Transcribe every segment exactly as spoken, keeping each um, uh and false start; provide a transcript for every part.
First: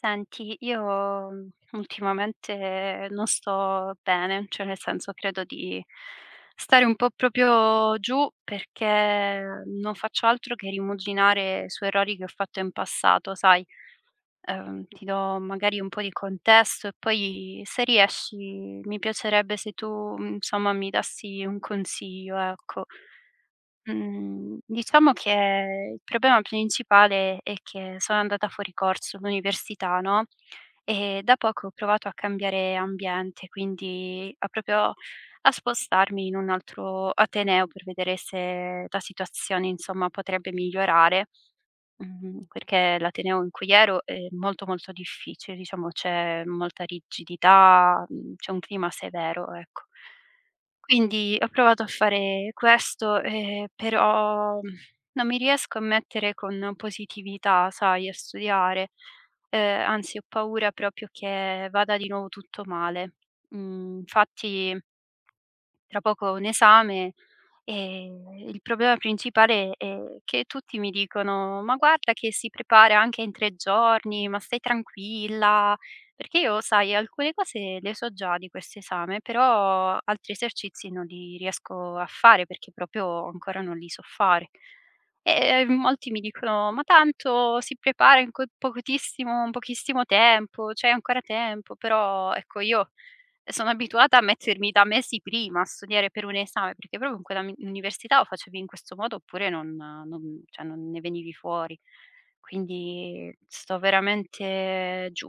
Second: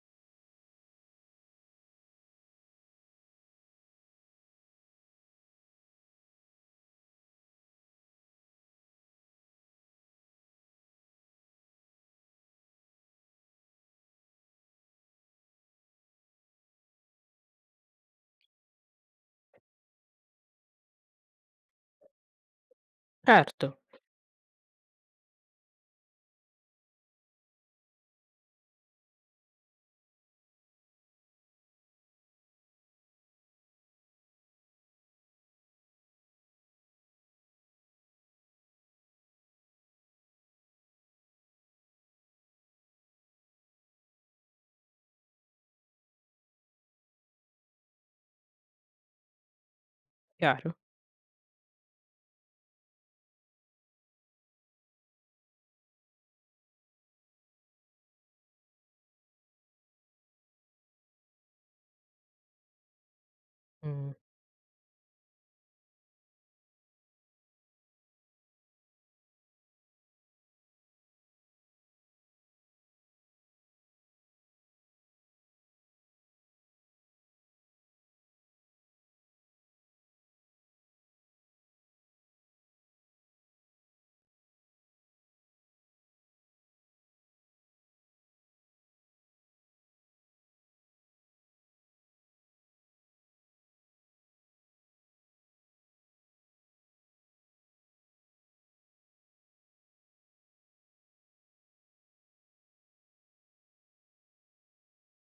Senti, io mh, ultimamente non sto bene, cioè nel senso credo di stare un po' proprio giù perché non faccio altro che rimuginare su errori che ho fatto in passato, sai? Ehm, ti do magari un po' di contesto e poi se riesci mi piacerebbe se tu, mh, insomma, mi dassi un consiglio, ecco. Certo, Mhmm, diciamo che il problema principale è che sono andata fuori corso all'università, no, e da poco ho provato a cambiare ambiente, quindi a proprio a spostarmi in un altro ateneo per vedere se la situazione, insomma, potrebbe migliorare, mhmm, perché l'ateneo in cui ero è molto, molto difficile, diciamo c'è molta rigidità, mhmm, c'è un clima severo, ecco. chiaro. Quindi ho provato a fare questo, ehm, però, mhmm, non mi riesco a mettere con positività, sai, a studiare. Ehm, anzi ho paura proprio che vada di nuovo tutto male. Mhmm, Mh, infatti tra poco ho un esame, ehm, il problema principale è che tutti mi dicono: "Ma guarda che si prepara anche in tre giorni, ma stai tranquilla". Perché io, sai, alcune cose le so già di questo esame, però altri esercizi non li riesco a fare perché proprio ancora non li so fare. E ehm, molti mi dicono: "Ma tanto si prepara in co pochissimo in pochissimo tempo, c'hai ancora tempo". Però ecco io sono abituata a mettermi da mesi prima a studiare per un esame, perché proprio in quella mi università o facevi in questo modo oppure non non cioè non ne venivi fuori. Quindi sto veramente giù.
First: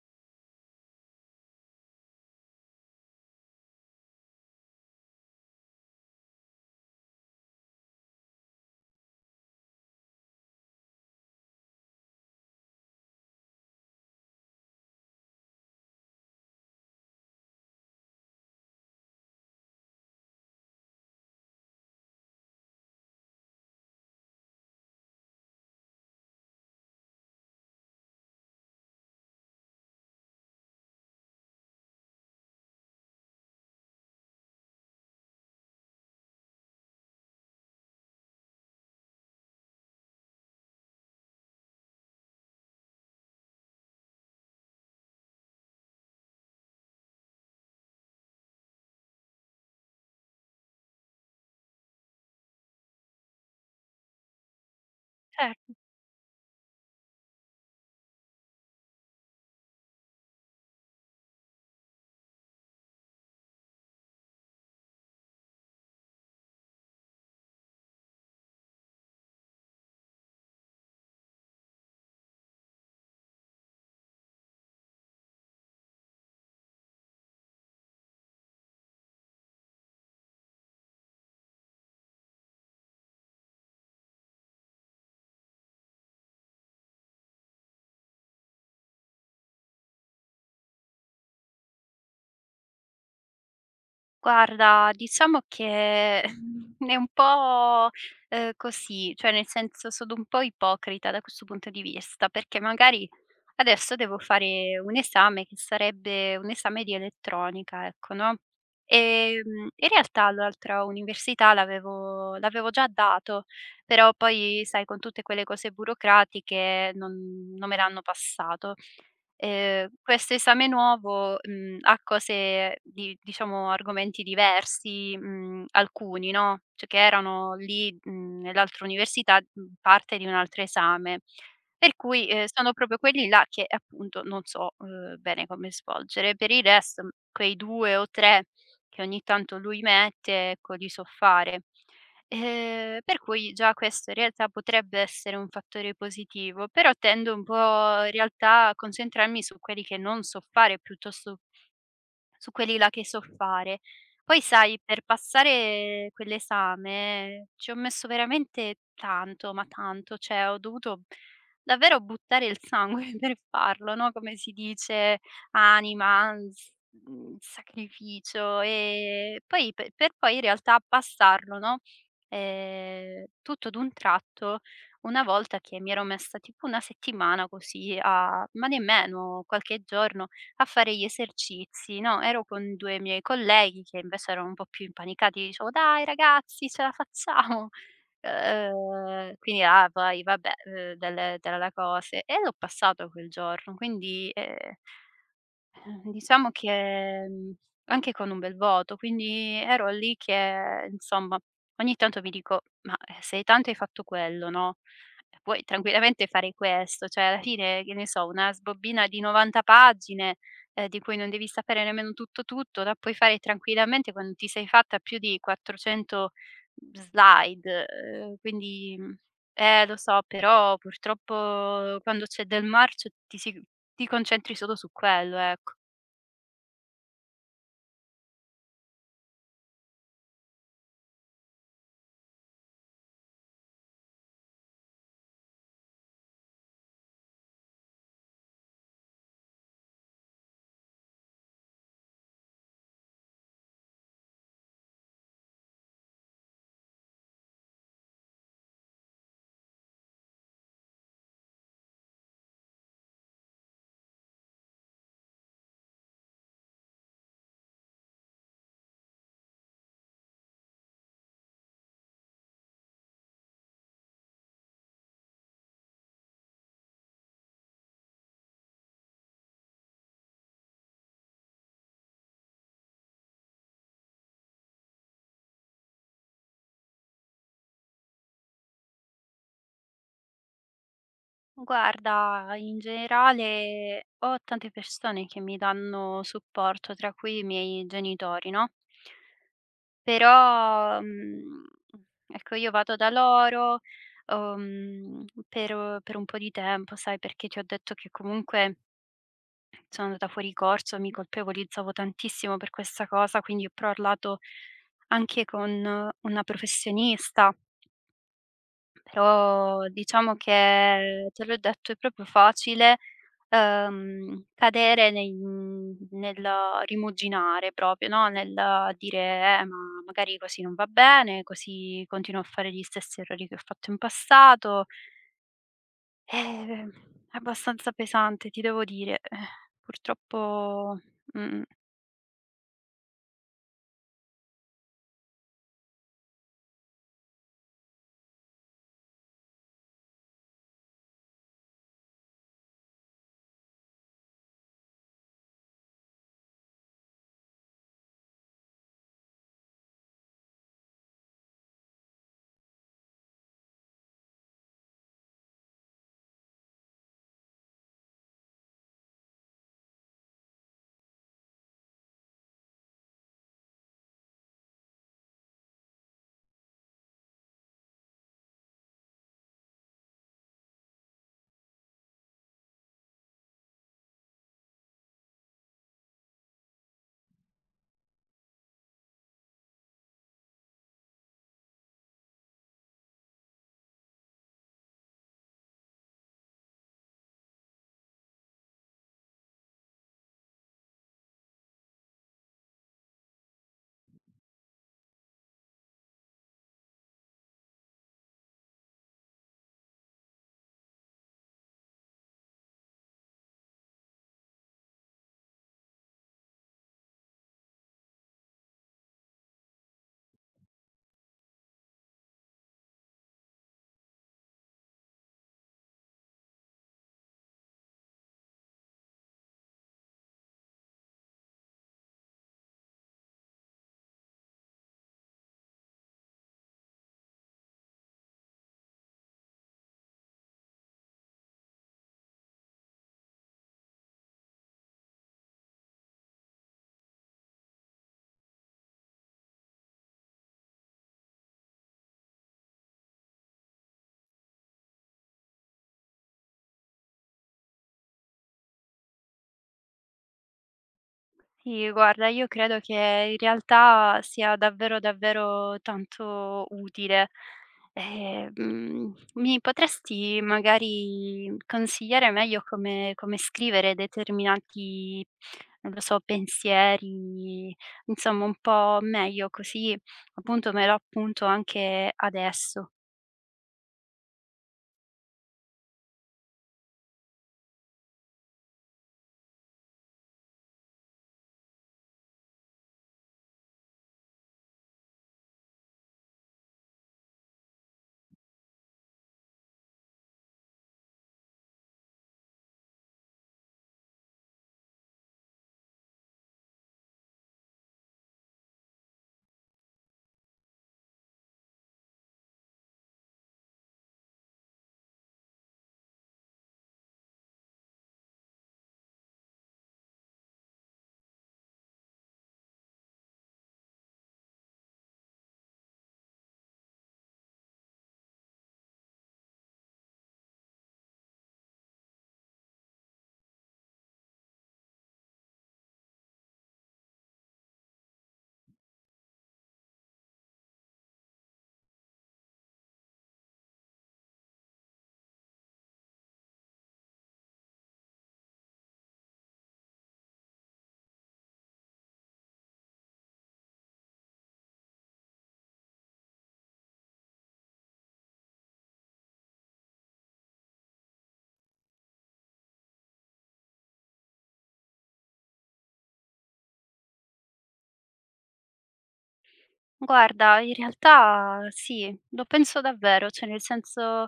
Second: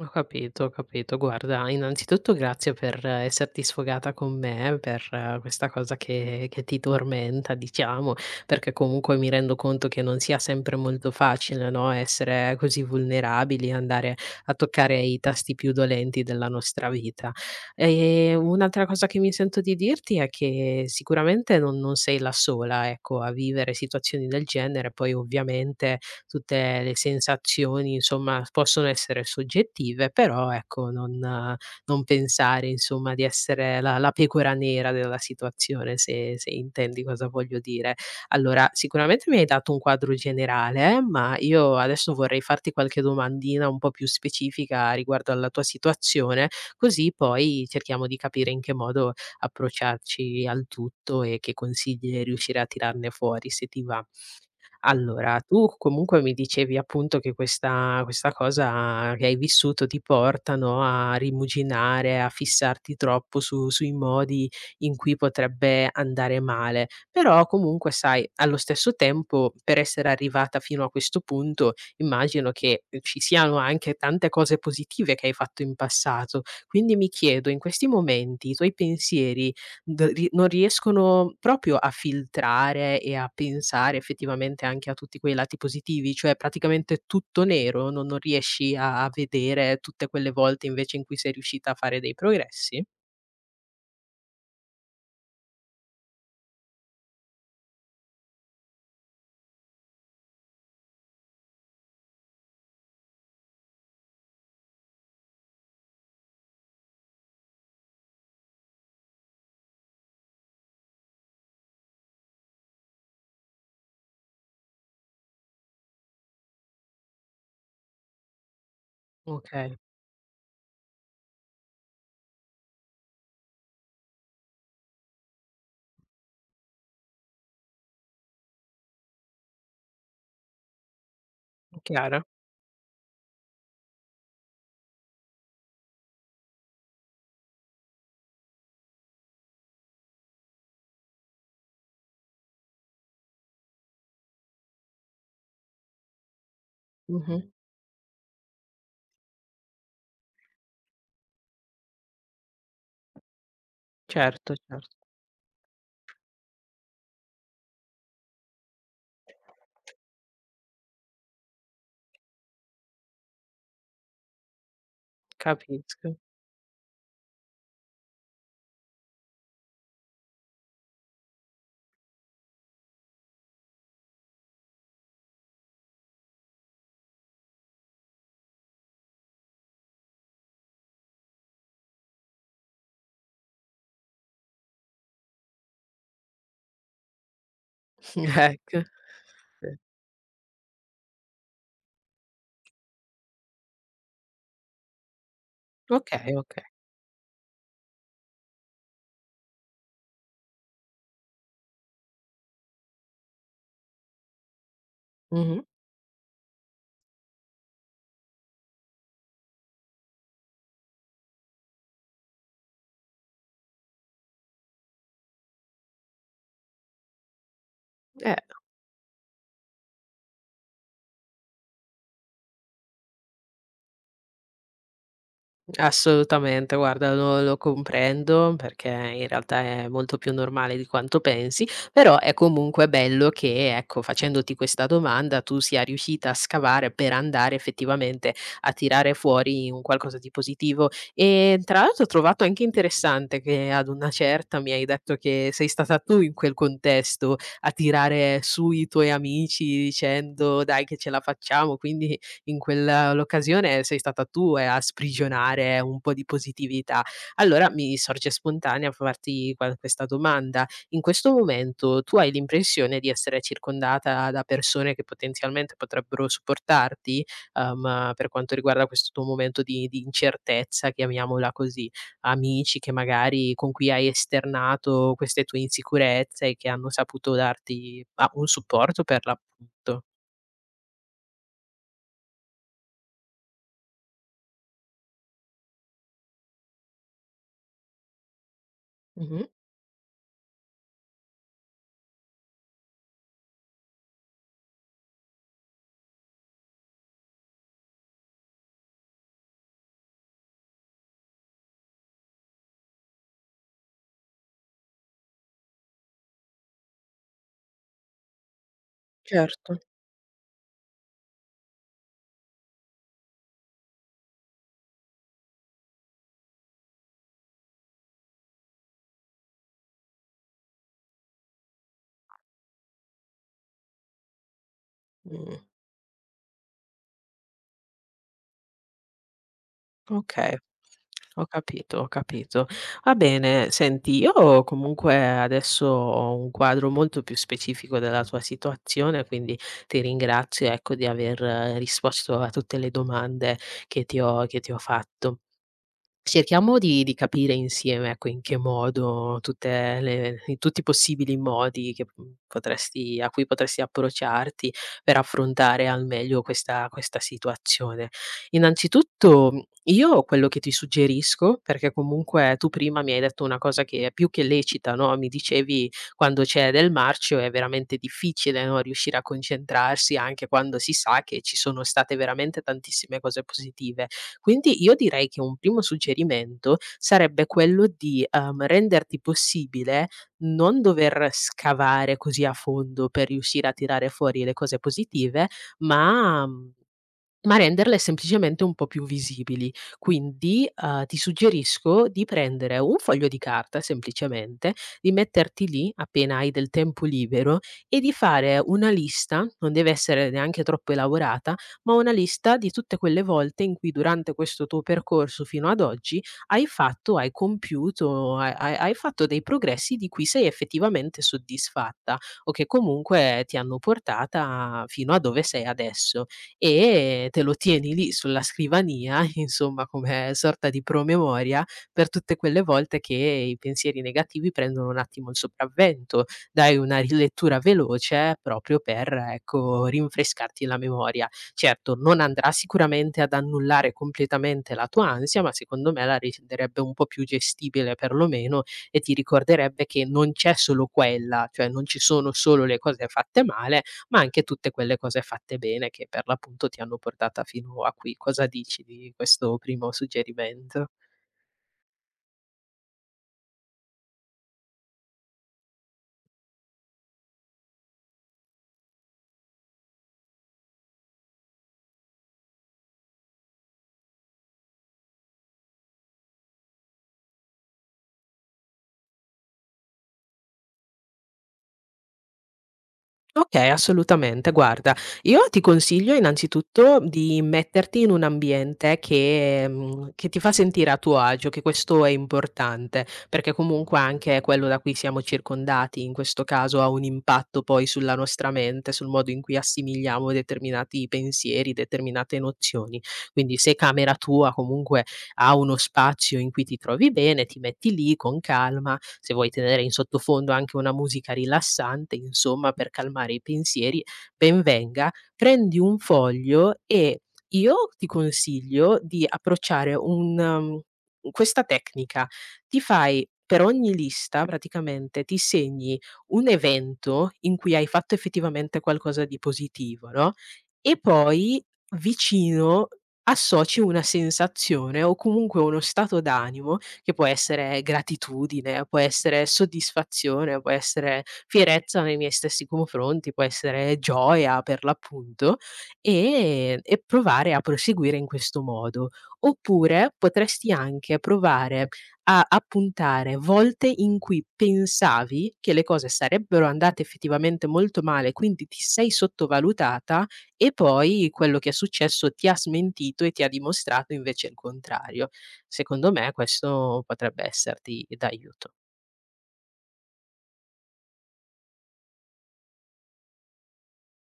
ho capito, ho capito. Guarda, innanzitutto grazie per eh, esserti sfogata con me, per eh, questa cosa che che ti tormenta, diciamo, perché comunque mi rendo conto che non sia sempre molto facile, no, essere così vulnerabili, andare a toccare i tasti più dolenti della nostra vita. Ehm, un'altra cosa che mi sento di dirti è che sicuramente non non sei la sola, ecco, a vivere situazioni del genere, poi ovviamente tutte le sensazioni insomma possono essere soggettive, però ecco non eh, non pensare insomma di essere la la pecora nera della situazione, se se intendi cosa voglio dire. Allora, sicuramente mi hai dato un quadro generale, eh, ma io adesso vorrei farti qualche domandina un po' più specifica riguardo alla tua situazione, così poi cerchiamo di capire in che modo approcciarci al tutto e che consigli riuscire a tirarne fuori, se ti va. Allora, Cer tu comunque mi dicevi appunto che questa questa cosa che hai vissuto ti porta, no, a rimuginare, a fissarti troppo su sui modi in cui potrebbe andare male. Però comunque sai, allo stesso tempo per essere arrivata fino a questo punto immagino che ci siano anche tante cose positive che hai fatto in passato. Quindi mi chiedo in questi momenti i tuoi pensieri D ri non riescono proprio a filtrare e a pensare effettivamente anche a tutti quei lati positivi, cioè praticamente tutto nero, non non riesci a a vedere tutte quelle volte invece in cui sei riuscita a fare dei progressi? Guarda, diciamo che è un po', ehm, così, cioè nel senso sono un po' ipocrita da questo punto di vista, perché magari adesso devo fare un esame che sarebbe un esame di elettronica, ecco, no, ehm, in realtà l'altra università l'avevo l'avevo già dato, però poi sai con tutte quelle cose burocratiche non non me l'hanno passato. Okay, Ehm, questo esame nuovo, mhmm, ha cose di diciamo argomenti diversi, mhmm, alcuni, no, cioè che erano lì, mhmm, nell'altra università, mhmm, parte di un altro esame. Per chiaro. cui, ehm, sono proprio quelli là che appunto non so, uhm, bene come svolgere. Per il resto, mhmm, quei due o tre che ogni tanto lui mette, ecco, li so fare. Ehm, per cui già questo in realtà potrebbe essere un fattore positivo, però tendo Mh-mh. un po' in realtà a concentrarmi su quelli che non so fare piuttosto su quelli là che so fare. Poi Certo, sai, certo, per passare quell'esame ci ho messo veramente tanto, ma tanto, cioè ho dovuto davvero buttare il sangue per farlo, no, come si dice, capisco. anima, s mhmm, sacrificio, e poi pe per poi in realtà passarlo, no, ehm, tutto d'un tratto, una volta che mi ero messa tipo una settimana così a ma nemmeno qualche giorno, a fare gli esercizi, no, ero con due miei colleghi che invece erano un po' più impanicati, dicevo: "Dai ragazzi, ce la facciamo!" Ecco, Uhm, quindi sì. là poi vabbè, uhm, delle della cose e l'ho passato quel giorno, quindi, ehm eh, Okay, Diciamo okay. che, mhmm, anche con un bel voto, quindi ero lì che insomma, ogni tanto mi dico: "Ma, eh, se tanto hai fatto quello, no, Mh-mh. puoi tranquillamente fare questo." Cioè alla fine, che ne so, una sbobbina di novanta pagine, ehm, di cui non devi sapere nemmeno tutto tutto, la puoi fare tranquillamente quando ti sei fatta più di quattrocento slide, Eh, ehm, quindi, mhmm, eh lo so, però purtroppo quando c'è del marcio ti si ti concentri solo su quello, ecco. assolutamente, guarda lo lo comprendo perché in realtà è molto più normale di quanto pensi, però è comunque bello che, ecco, facendoti questa domanda tu sia riuscita a scavare per andare effettivamente a tirare fuori un qualcosa di positivo. E tra l'altro ho trovato anche interessante che ad una certa mi hai detto che sei stata tu in quel contesto a tirare su i tuoi amici dicendo: "Dai che ce la facciamo", quindi in quella l'occasione sei stata tu, ehm, a sprigionare un po' di positività. Allora mi sorge spontanea farti qua questa domanda: in questo momento tu hai l'impressione di essere circondata da persone che potenzialmente potrebbero supportarti, uhm, per quanto riguarda questo tuo momento di di incertezza, chiamiamola così? Amici che magari con cui hai esternato queste tue insicurezze e che hanno saputo darti, bah, un supporto per l'appunto? Guarda, in generale ho tante persone che mi danno supporto, tra cui i miei genitori, no, Mh-mh, però, mhmm, ecco io vado da loro, uhm, per per un po' di tempo, sai, perché ti ho detto che comunque sono andata fuori corso, mi colpevolizzavo tantissimo per questa cosa, quindi ho parlato anche con eh, una professionista. certo. Però diciamo che, te l'ho detto, è proprio facile, ehm, cadere nei mhmm, nel rimuginare proprio, no, nel dire: "Eh, ma magari così non va bene, così continuo a fare gli stessi errori che ho fatto in passato." Mh. Eh, è abbastanza pesante, ti devo dire. Eh, Okay, purtroppo ho mh-mh. capito, ho capito. Va bene, senti, io comunque adesso ho un quadro molto più specifico della tua situazione, quindi ti ringrazio, ecco, di aver risposto a tutte le domande che ti ho che ti ho fatto. Cerchiamo di di capire insieme, ecco, in che modo tutte le i tutti i possibili modi che, mhmm, potresti a cui potresti approcciarti per affrontare al meglio questa questa situazione. Innanzitutto, mhmm, io quello che ti suggerisco, perché comunque tu prima mi hai detto una cosa che è più che lecita, no, mi dicevi: "Quando c'è del marcio è veramente difficile, no, riuscire a concentrarsi anche quando si sa che ci sono state veramente tantissime cose positive". Quindi io direi che un primo suggerimento sarebbe quello di, ehm, renderti possibile non dover scavare così a fondo per riuscire a tirare fuori le cose positive, ma, mhmm ma renderle semplicemente un po' più visibili. Quindi, uhm, ti suggerisco di prendere un foglio di carta semplicemente, di metterti lì appena hai del tempo libero e di fare una lista, non deve essere neanche troppo elaborata, ma una lista di tutte quelle volte in cui durante questo tuo percorso fino ad oggi hai fatto, hai compiuto, hai hai hai fatto dei progressi di cui sei effettivamente soddisfatta o che comunque ti hanno portata fino a dove sei adesso e te lo tieni lì sulla scrivania, insomma, come sorta di promemoria per tutte quelle volte che i pensieri negativi prendono un attimo il sopravvento. Dai una rilettura veloce proprio per, ecco, rinfrescarti la memoria. Certo, non andrà sicuramente ad annullare completamente la tua ansia, ma secondo me la renderebbe un po' più gestibile perlomeno e ti ricorderebbe che non c'è solo quella, cioè non ci sono solo le cose fatte male, ma anche tutte quelle cose fatte bene che per l'appunto ti hanno portata fino a qui. Cosa dici di questo primo suggerimento? Sì, guarda, io credo che in realtà sia davvero, davvero tanto utile. Ehm, mhmm, mi potresti magari consigliare meglio come come scrivere determinati, non lo so, pensieri, insomma un po' meglio, così appunto me lo appunto anche adesso. Okay, assolutamente. Guarda, io ti consiglio innanzitutto di metterti in un ambiente che mhmm, che ti fa sentire a tuo agio, che questo è importante, perché comunque anche quello da cui siamo circondati, in questo caso, ha un impatto poi sulla nostra mente, sul modo in cui assimiliamo determinati pensieri, determinate nozioni. Quindi se camera tua comunque ha uno spazio in cui ti trovi bene, ti metti lì con calma, se vuoi tenere in sottofondo anche una musica rilassante, insomma, per calmare i pensieri, ben venga. Prendi un foglio e io ti consiglio di approcciare un uhm, questa tecnica: ti fai per ogni lista praticamente ti segni un evento in cui hai fatto effettivamente qualcosa di positivo, no, e poi vicino associ una sensazione o comunque uno stato d'animo, che può essere gratitudine, può essere soddisfazione, può essere fierezza nei miei stessi confronti, può essere gioia per l'appunto, e e provare a proseguire in questo modo. Oppure potresti anche provare a appuntare volte in cui pensavi che le cose sarebbero andate effettivamente molto male, quindi ti sei sottovalutata e poi quello che è successo ti ha smentito e ti ha dimostrato invece il contrario. Secondo me questo potrebbe esserti d'aiuto. Guarda, in realtà sì, lo penso davvero, cioè nel senso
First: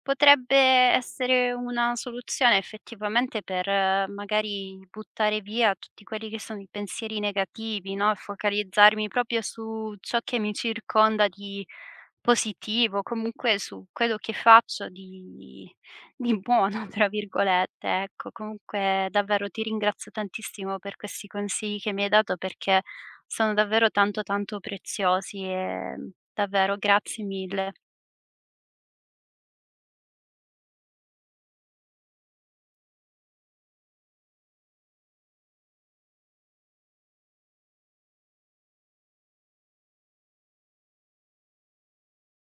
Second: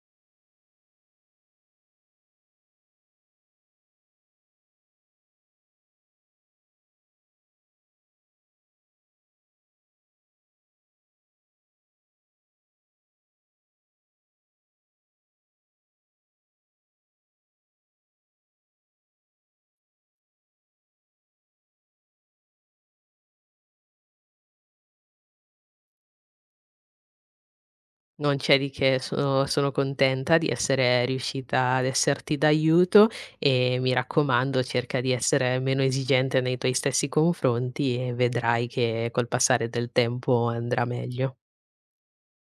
potrebbe essere una soluzione effettivamente per eh, magari buttare via tutti quelli che sono i pensieri negativi, no? E focalizzarmi proprio su ciò che mi circonda di positivo, comunque su quello che faccio di, di, buono, tra virgolette. Ecco, comunque davvero ti ringrazio tantissimo per questi consigli che mi hai dato perché sono davvero tanto, tanto preziosi e davvero grazie mille. Non c'è di che, sono sono contenta di essere riuscita ad esserti d'aiuto e mi raccomando cerca di essere meno esigente nei tuoi stessi confronti e vedrai che col passare del tempo andrà meglio.